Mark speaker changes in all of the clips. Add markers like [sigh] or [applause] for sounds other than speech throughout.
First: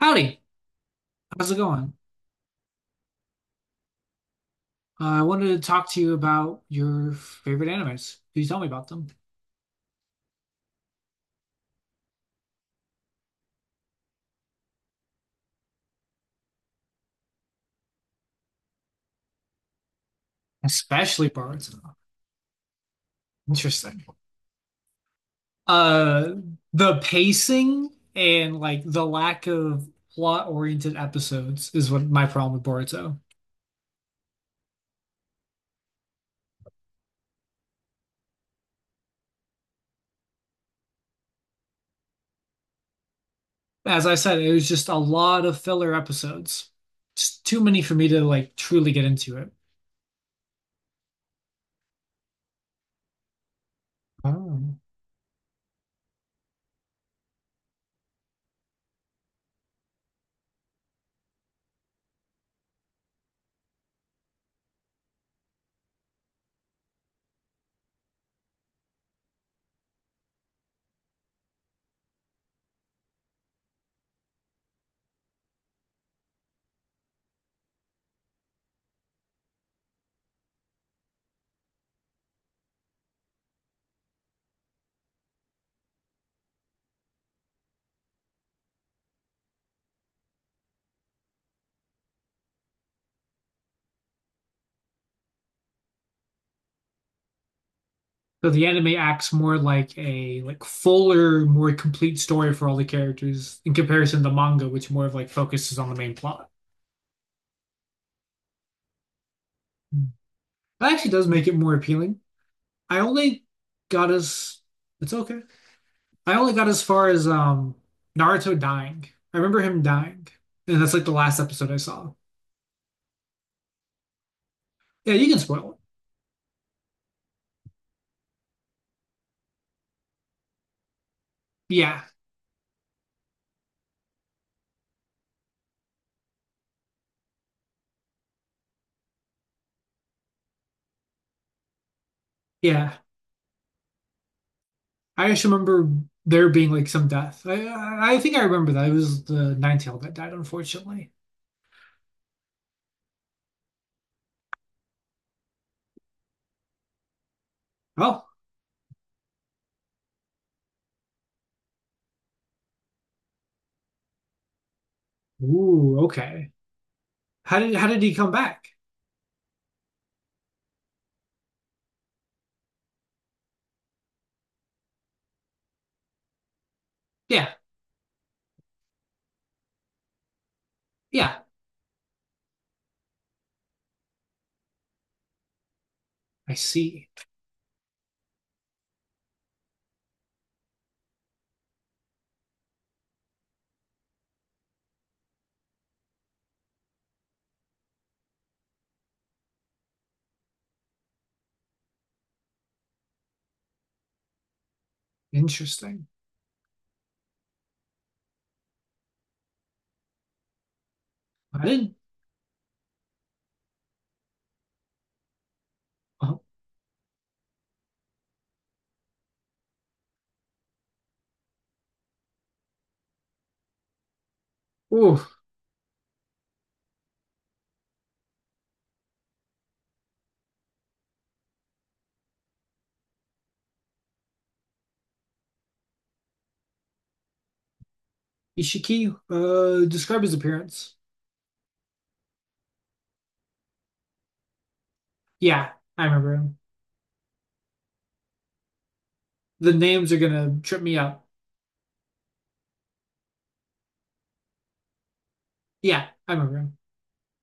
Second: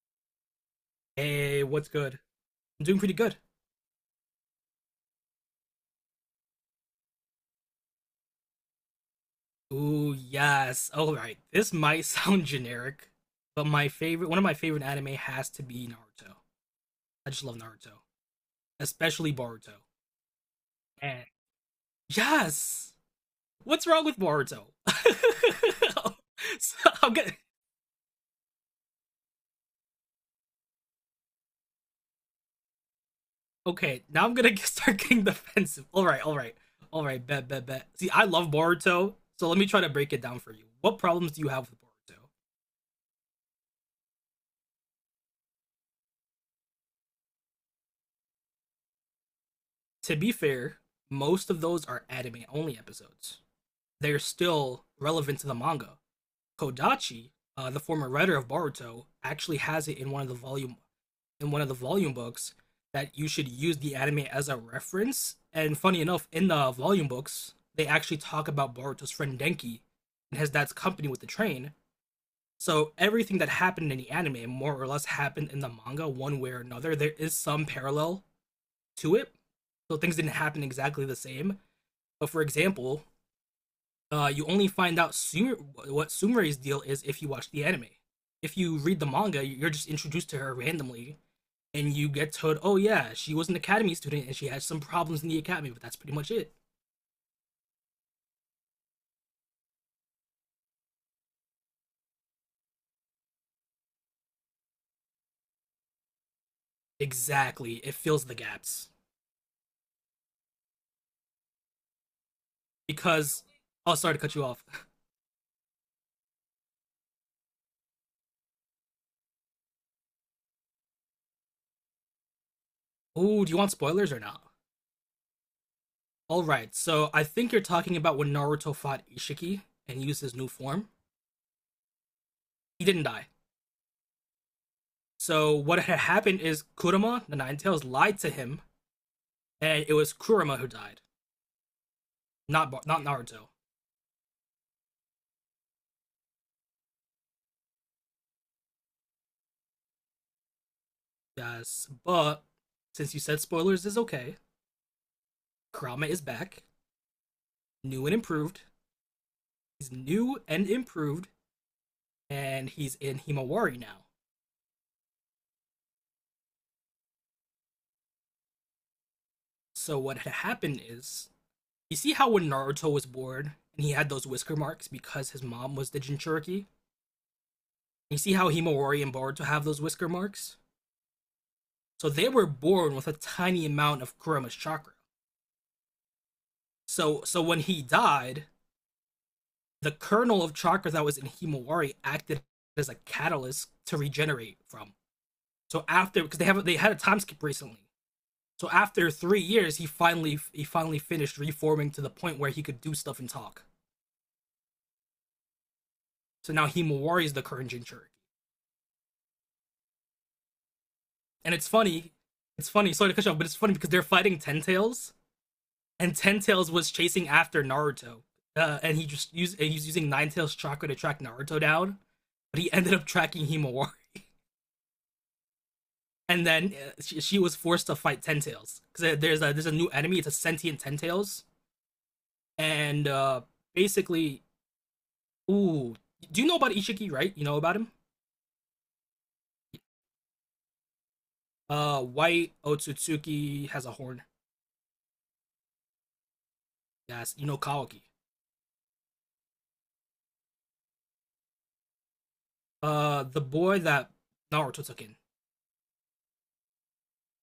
Speaker 1: Howdy, how's it
Speaker 2: Hey, what's
Speaker 1: going?
Speaker 2: good? I'm doing pretty good.
Speaker 1: I wanted to talk to you about your favorite animes. Could you tell me about them?
Speaker 2: Ooh, yes. All right. This might [laughs] sound generic, but my favorite, one of my favorite anime has to be Naruto. I just love Naruto, especially Boruto. And
Speaker 1: Especially Boruto.
Speaker 2: yes, what's
Speaker 1: Interesting.
Speaker 2: wrong with Boruto? [laughs]
Speaker 1: Uh,
Speaker 2: so
Speaker 1: the
Speaker 2: I'm gonna,
Speaker 1: pacing and like the lack of plot-oriented episodes is what my problem with Boruto.
Speaker 2: okay, now I'm gonna start getting defensive. All right, all right, all right. Bet, bet, bet. See, I love Boruto, so let me try to break it down for you. What problems do you have with Boruto?
Speaker 1: As I said, it was just a lot of filler episodes. Just too many for me to like truly get into it.
Speaker 2: To be fair, most of those are anime only episodes. They're
Speaker 1: Oh.
Speaker 2: still relevant to the manga. Kodachi, the former writer of Boruto, actually has it in one of the volume in one of the volume books that you should use the anime as a reference. And funny enough, in the volume books, they actually talk about Boruto's friend Denki and his dad's company with the train. So everything that happened in the anime more or less happened in the manga one way or another. There is some parallel to it. So things didn't happen exactly the same. But for example, you only find out Sumer, what Sumere's deal is if you watch the anime. If you read the manga, you're just introduced to her randomly, and you get told, "Oh yeah, she was an academy student and she had some problems in the academy," but that's pretty much it.
Speaker 1: So the anime acts more like a like fuller, more complete story for all the characters in comparison to the manga, which more of like focuses on the main plot.
Speaker 2: Exactly, it fills the gaps
Speaker 1: That actually does make it more appealing. I
Speaker 2: because.
Speaker 1: only
Speaker 2: Oh,
Speaker 1: got
Speaker 2: sorry to cut you
Speaker 1: as
Speaker 2: off. [laughs]
Speaker 1: It's okay. I only got as far as Naruto dying. I remember him dying, and that's like the last episode I saw.
Speaker 2: Oh, do you want spoilers or not?
Speaker 1: Yeah, you can spoil it.
Speaker 2: All right, so I think you're talking about when Naruto fought Ishiki and used his new form.
Speaker 1: Yeah,
Speaker 2: He didn't die. So what had happened is Kurama, the Nine Tails, lied to him, and it was Kurama who died. Not Bar-
Speaker 1: yeah.
Speaker 2: not Naruto.
Speaker 1: I just remember there being like some death. I think I remember that it was the Ninetale that died, unfortunately.
Speaker 2: Yes, but since you said spoilers is okay, Kurama is back, new and
Speaker 1: Oh,
Speaker 2: improved. He's new and improved, and he's in Himawari now.
Speaker 1: ooh, okay. How did he come back?
Speaker 2: So what had happened is, you see how when Naruto was born and he had those whisker marks because his mom was the Jinchuriki.
Speaker 1: Yeah,
Speaker 2: You see how Himawari and Boruto have those whisker marks.
Speaker 1: yeah,
Speaker 2: So they were born with a tiny amount of Kurama's chakra.
Speaker 1: I see.
Speaker 2: So when he died, the kernel of chakra that was in Himawari acted as a catalyst to regenerate from. So after, because they had a time skip recently. So after 3 years, he finally finished reforming to the point where he could do stuff and talk.
Speaker 1: Interesting.
Speaker 2: So now Himawari is the current Jinchuriki. And
Speaker 1: I
Speaker 2: it's
Speaker 1: didn't.
Speaker 2: funny, it's funny. Sorry to cut you off, but it's funny because they're fighting Ten Tails, and
Speaker 1: Oh,
Speaker 2: Ten Tails was chasing after Naruto, and he just used he's using Nine Tails chakra to track Naruto down, but he ended up tracking Himawari.
Speaker 1: ooh.
Speaker 2: And then she was forced to fight Ten Tails because there's a new enemy. It's a sentient Ten Tails, and basically, ooh, do you know about Ishiki? Right, you know about him.
Speaker 1: Ishiki, describe his appearance.
Speaker 2: White Otsutsuki has a horn.
Speaker 1: Yeah, I remember him.
Speaker 2: Yes, you know Kawaki.
Speaker 1: The names are gonna trip me up.
Speaker 2: The boy that Naruto took in.
Speaker 1: Yeah, I remember him.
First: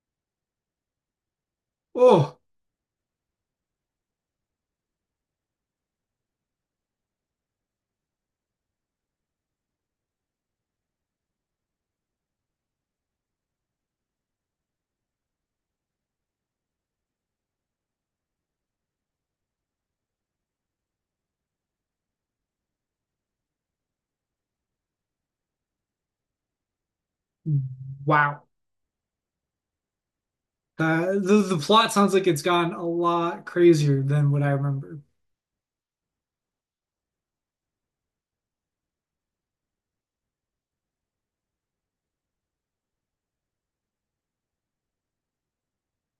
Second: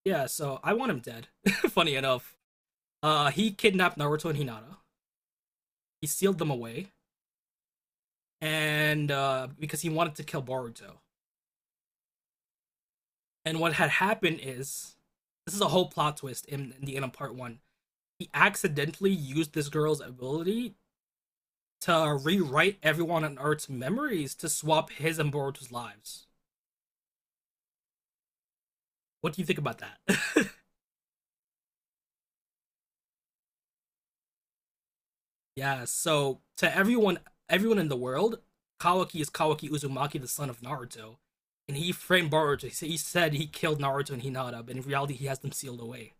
Speaker 2: Yeah, so I want him dead. [laughs] Funny enough,
Speaker 1: Oh,
Speaker 2: he kidnapped Naruto and Hinata. He sealed them away, and because he wanted to kill Boruto. And what had happened is, this is a whole plot twist in the end of part one, he accidentally used this girl's ability to rewrite everyone on Earth's memories to swap his and Boruto's lives.
Speaker 1: wow.
Speaker 2: What do you think about that? [laughs]
Speaker 1: The plot sounds like it's gone a lot crazier than what I remember.
Speaker 2: Yeah, so to everyone, everyone in the world, Kawaki is Kawaki Uzumaki, the son of Naruto. And he framed Boruto. He said he killed Naruto and Hinata, but in reality, he has them sealed away.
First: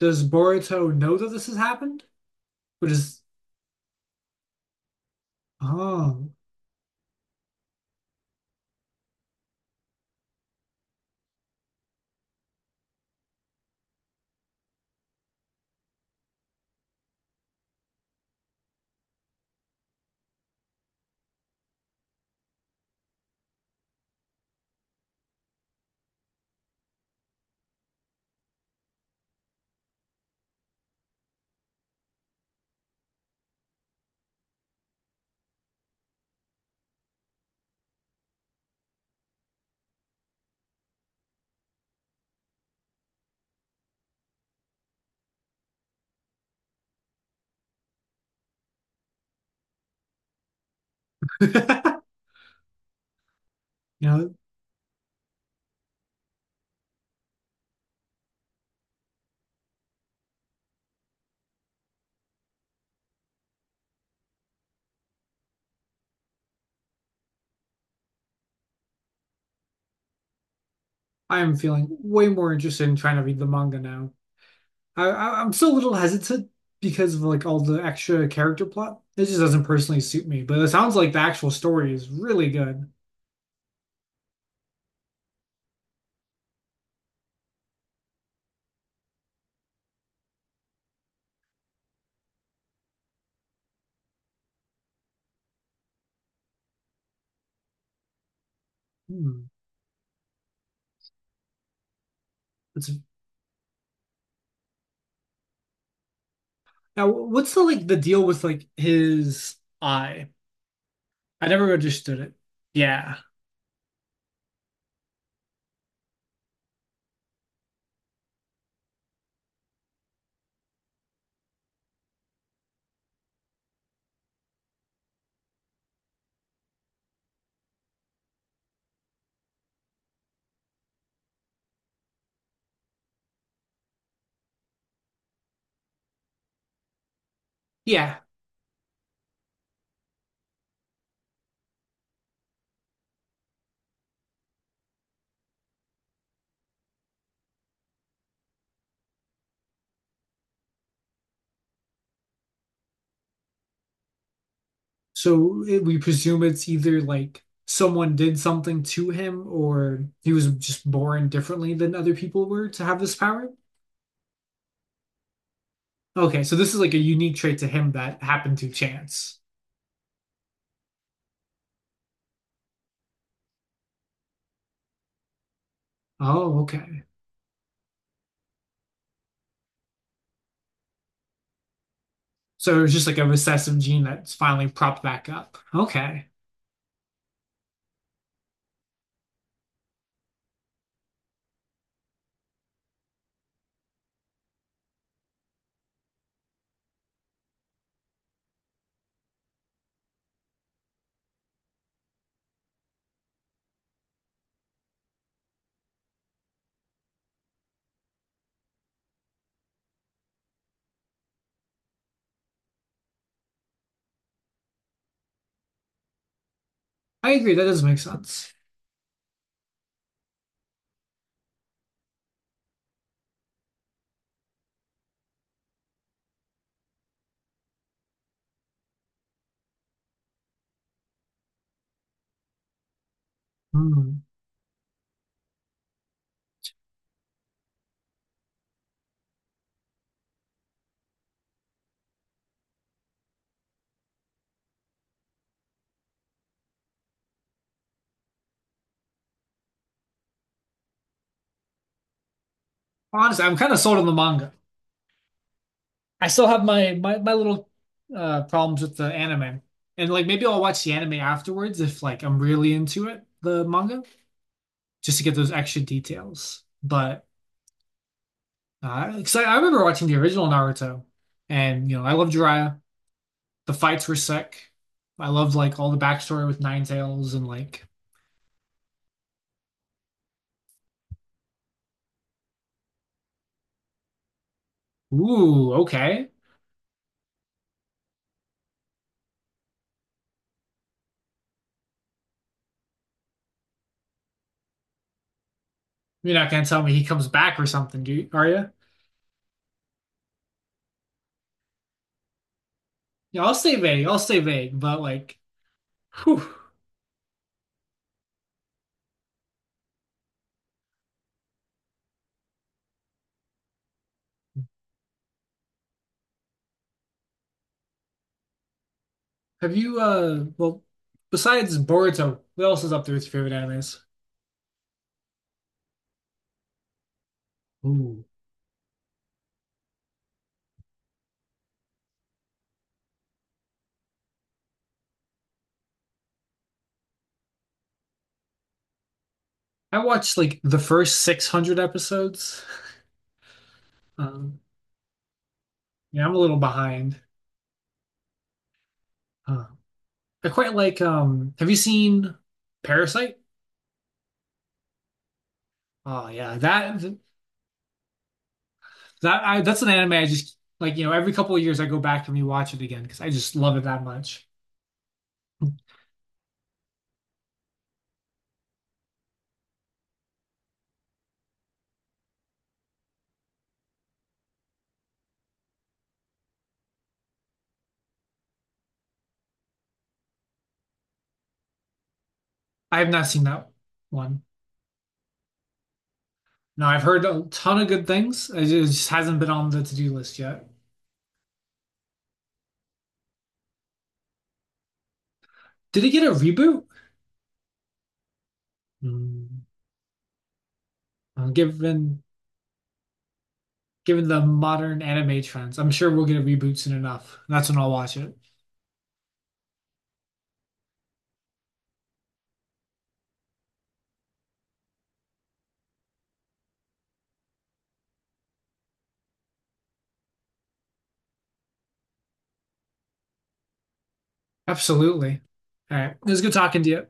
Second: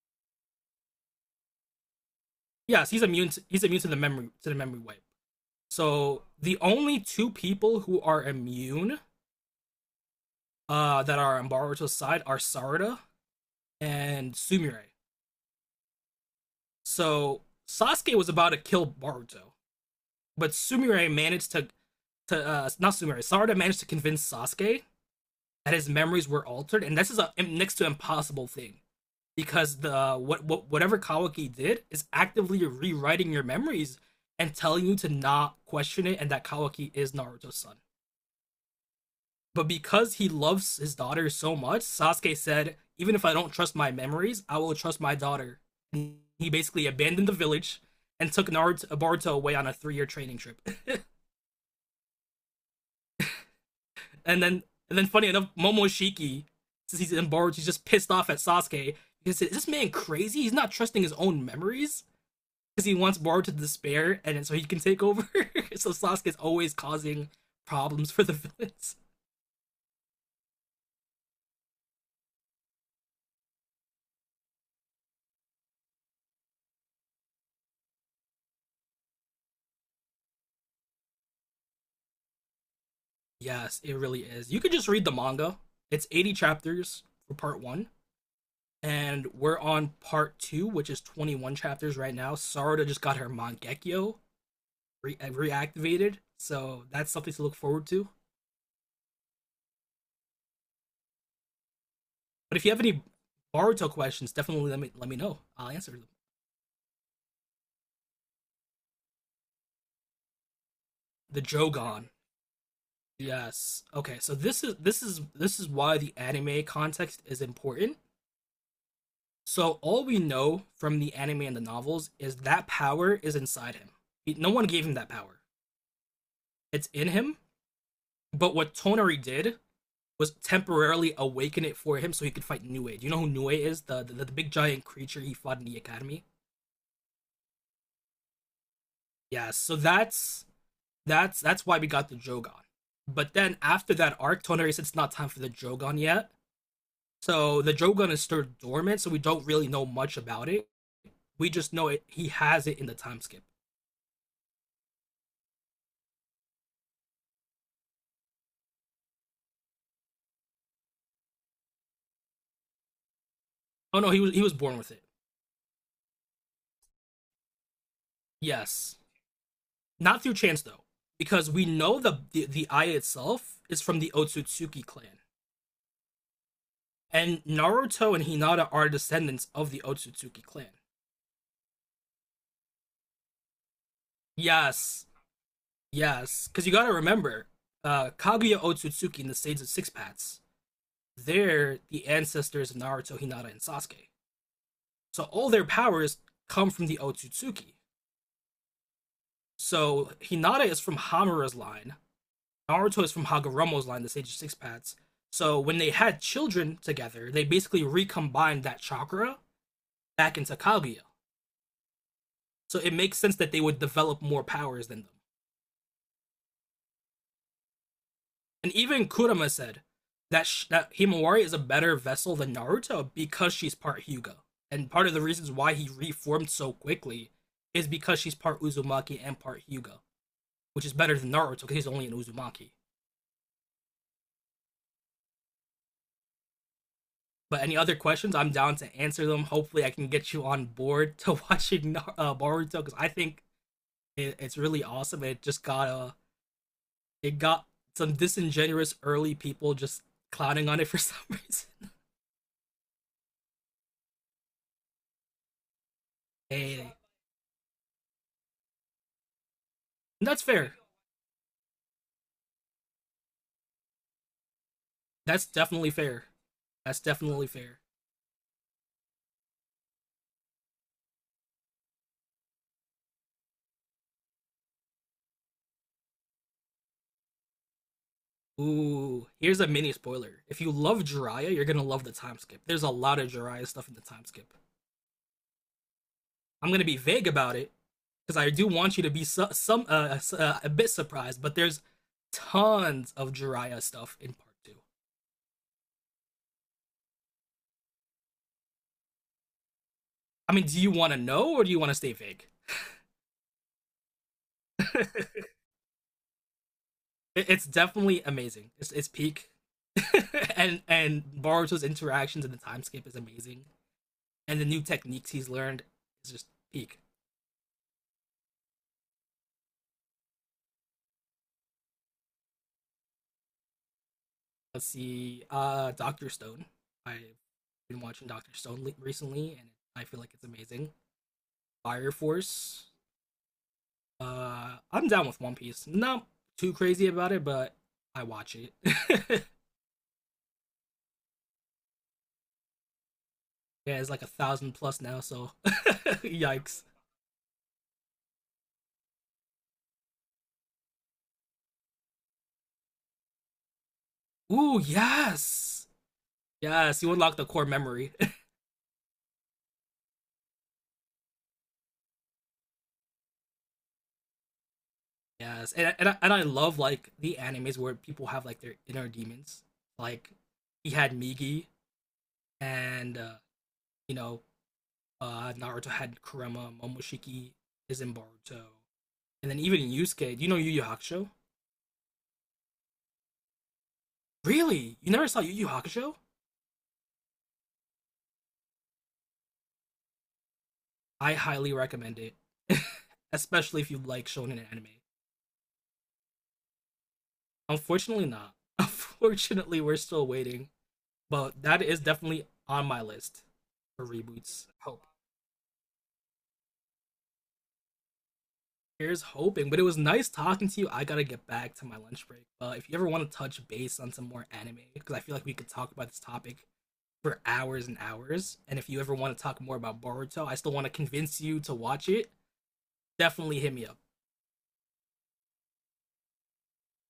Speaker 1: Does Boruto know that this has happened?
Speaker 2: Yes,
Speaker 1: Which
Speaker 2: he's
Speaker 1: is
Speaker 2: immune. To, he's immune to the memory wipe. So
Speaker 1: oh,
Speaker 2: the only two people who are immune that are on Boruto's side are Sarada and Sumire. So Sasuke was about to kill Baruto, but Sumire managed to not Sumire. Sarada managed to convince Sasuke that his memories were altered, and this is a next to impossible thing because what whatever Kawaki did is actively rewriting your memories and telling you to not question it, and that Kawaki is Naruto's son. But because he loves his daughter so much, Sasuke said, Even if I don't trust my memories, I will trust my daughter. And he basically abandoned the village and took Naruto, Boruto away on a 3 year training trip. [laughs]
Speaker 1: [laughs] you know,
Speaker 2: And then, and then funny enough, Momoshiki, since he's in Boruto, he's just pissed off at Sasuke. He said, Is this man crazy? He's not trusting his own memories because he wants Boruto to despair and so he can take over. [laughs] So Sasuke's always causing problems for the [laughs] villains.
Speaker 1: I'm feeling way more interested in trying to read the manga now. I'm still a little hesitant because of like all the extra character plot. It just doesn't personally suit me. But it sounds like the actual story is really good.
Speaker 2: Yes, it really is. You could just read the manga. It's 80 chapters for part one, and we're on part two, which is 21 chapters right now. Sarada just got her Mangekyo re- reactivated, so that's something to look forward to.
Speaker 1: Hmm.
Speaker 2: But if you have
Speaker 1: It's,
Speaker 2: any Boruto questions, definitely let me know. I'll answer them.
Speaker 1: now, what's the like the deal with like his eye?
Speaker 2: The
Speaker 1: I never
Speaker 2: Jogan.
Speaker 1: understood it. Yeah,
Speaker 2: Yes. Okay. So this is this is why the anime context is important. So all we know from the anime and the novels is that power is inside him. No one gave him that power. It's in him. But what Tonari did was temporarily awaken it for him so he could fight Nue. Do you know who Nue is? The big giant creature he fought in the academy.
Speaker 1: yeah.
Speaker 2: Yeah, so that's why we got the Jogan. But then after that arc, Tonari said it's not time for the Jogan yet. So the Jogan is still dormant, so we don't really know much about it. We just know it he has it in the time skip.
Speaker 1: So it, we presume it's either like someone did something to him, or he was just born differently than other people were to have this power.
Speaker 2: Oh no, he was born with it.
Speaker 1: Okay, so this is like a unique trait to him that happened to
Speaker 2: Yes.
Speaker 1: chance.
Speaker 2: Not through chance though. Because we know the eye itself is from the Otsutsuki clan.
Speaker 1: Oh, okay.
Speaker 2: And Naruto and Hinata are descendants of the Otsutsuki clan.
Speaker 1: So it was just like a recessive gene that's finally propped
Speaker 2: Yes,
Speaker 1: back up. Okay.
Speaker 2: yes. Because you gotta remember, Kaguya Otsutsuki and the Sage of Six Paths, they're the ancestors of Naruto, Hinata, and Sasuke. So all their powers come from the Otsutsuki. So Hinata is from Hamura's line, Naruto is from Hagoromo's line, the Sage of Six Paths. So when they had children together, they basically recombined that chakra back into Kaguya. So it makes sense that they would develop more powers than them.
Speaker 1: I agree. That does make sense.
Speaker 2: And even Kurama said that sh- that Himawari is a better vessel than Naruto because she's part Hyuga. And part of the reasons why he reformed so quickly is because she's part Uzumaki and part Hyuga, which is better than Naruto because he's only an Uzumaki.
Speaker 1: Hmm.
Speaker 2: But any other questions, I'm down to answer them. Hopefully, I can get you on board [laughs] to watching Boruto because I think it's really awesome. It just got it got some disingenuous early people just clowning on it for some reason. [laughs]
Speaker 1: Honestly, I'm kind of sold on the manga. I still have my
Speaker 2: Hey,
Speaker 1: my, my little problems with the anime. And like
Speaker 2: that's
Speaker 1: maybe I'll
Speaker 2: fair.
Speaker 1: watch the anime afterwards if like I'm really into it, the manga, just to get
Speaker 2: That's
Speaker 1: those extra
Speaker 2: definitely fair.
Speaker 1: details.
Speaker 2: That's
Speaker 1: But
Speaker 2: definitely fair.
Speaker 1: 'cause I remember watching the original Naruto and you know, I loved Jiraiya. The fights were sick. I loved like all the backstory with Nine Tails and like,
Speaker 2: Ooh, here's a mini spoiler. If you love Jiraiya, you're gonna love the time skip. There's a lot of Jiraiya stuff in the time skip.
Speaker 1: ooh, okay.
Speaker 2: I'm gonna be vague about it because I do want you to be su- some a bit surprised. But there's tons of Jiraiya stuff in part two.
Speaker 1: You're not gonna tell me he comes back or something, are you?
Speaker 2: I mean, do you want to know or do you want to stay vague?
Speaker 1: Yeah, I'll stay vague. I'll stay vague, but like, whew.
Speaker 2: [laughs] It's definitely amazing. It's peak, [laughs] and Boruto's interactions in the time skip is amazing, and the new techniques he's learned is just peak.
Speaker 1: Have you besides Boruto, what else is up there with your favorite animes?
Speaker 2: Let's see. Doctor Stone. I've been
Speaker 1: Ooh.
Speaker 2: watching Doctor Stone recently, and I feel like it's amazing. Fire Force. I'm down with One Piece. Not too crazy about it, but I watch it. [laughs]
Speaker 1: I watched like the first 600 episodes. [laughs]
Speaker 2: Yeah, it's like a
Speaker 1: Um,
Speaker 2: thousand plus now. So, [laughs]
Speaker 1: yeah, I'm a little
Speaker 2: yikes.
Speaker 1: behind. Uh, I quite like have you seen Parasite?
Speaker 2: Ooh, yes,
Speaker 1: Oh yeah, that
Speaker 2: yes. You unlock the core memory.
Speaker 1: that I that's an anime I just like, you know, every couple of years I go back and rewatch it again because I just love it that much.
Speaker 2: [laughs] Yes, and I love like the animes where people have like their inner demons. Like he had Migi, and you know Naruto had Kurama, Momoshiki is in Boruto, and then even in Yusuke. Do you know Yu Yu Hakusho?
Speaker 1: I have not seen that one.
Speaker 2: Really? You never saw Yu Yu Hakusho?
Speaker 1: No, I've heard a ton of good things. It just hasn't been on the to-do list yet.
Speaker 2: I highly recommend it, [laughs] especially if you like shonen anime.
Speaker 1: Did it get a reboot?
Speaker 2: Unfortunately, not. [laughs]
Speaker 1: Hmm.
Speaker 2: Unfortunately, we're still waiting,
Speaker 1: Uh,
Speaker 2: but that is
Speaker 1: given
Speaker 2: definitely on my list for
Speaker 1: Given the
Speaker 2: reboots.
Speaker 1: modern
Speaker 2: Hope.
Speaker 1: anime trends, I'm sure we'll get a reboot soon enough. That's when I'll watch it.
Speaker 2: Here's hoping, but it was nice talking to you. I gotta get back to my lunch break. If you ever want to touch base on some more anime, because I feel like we could talk about this topic for hours and hours. And if you ever want to talk more about Boruto, I still want to convince you to watch it. Definitely hit me up.
Speaker 1: Absolutely. All right. It was good talking to you.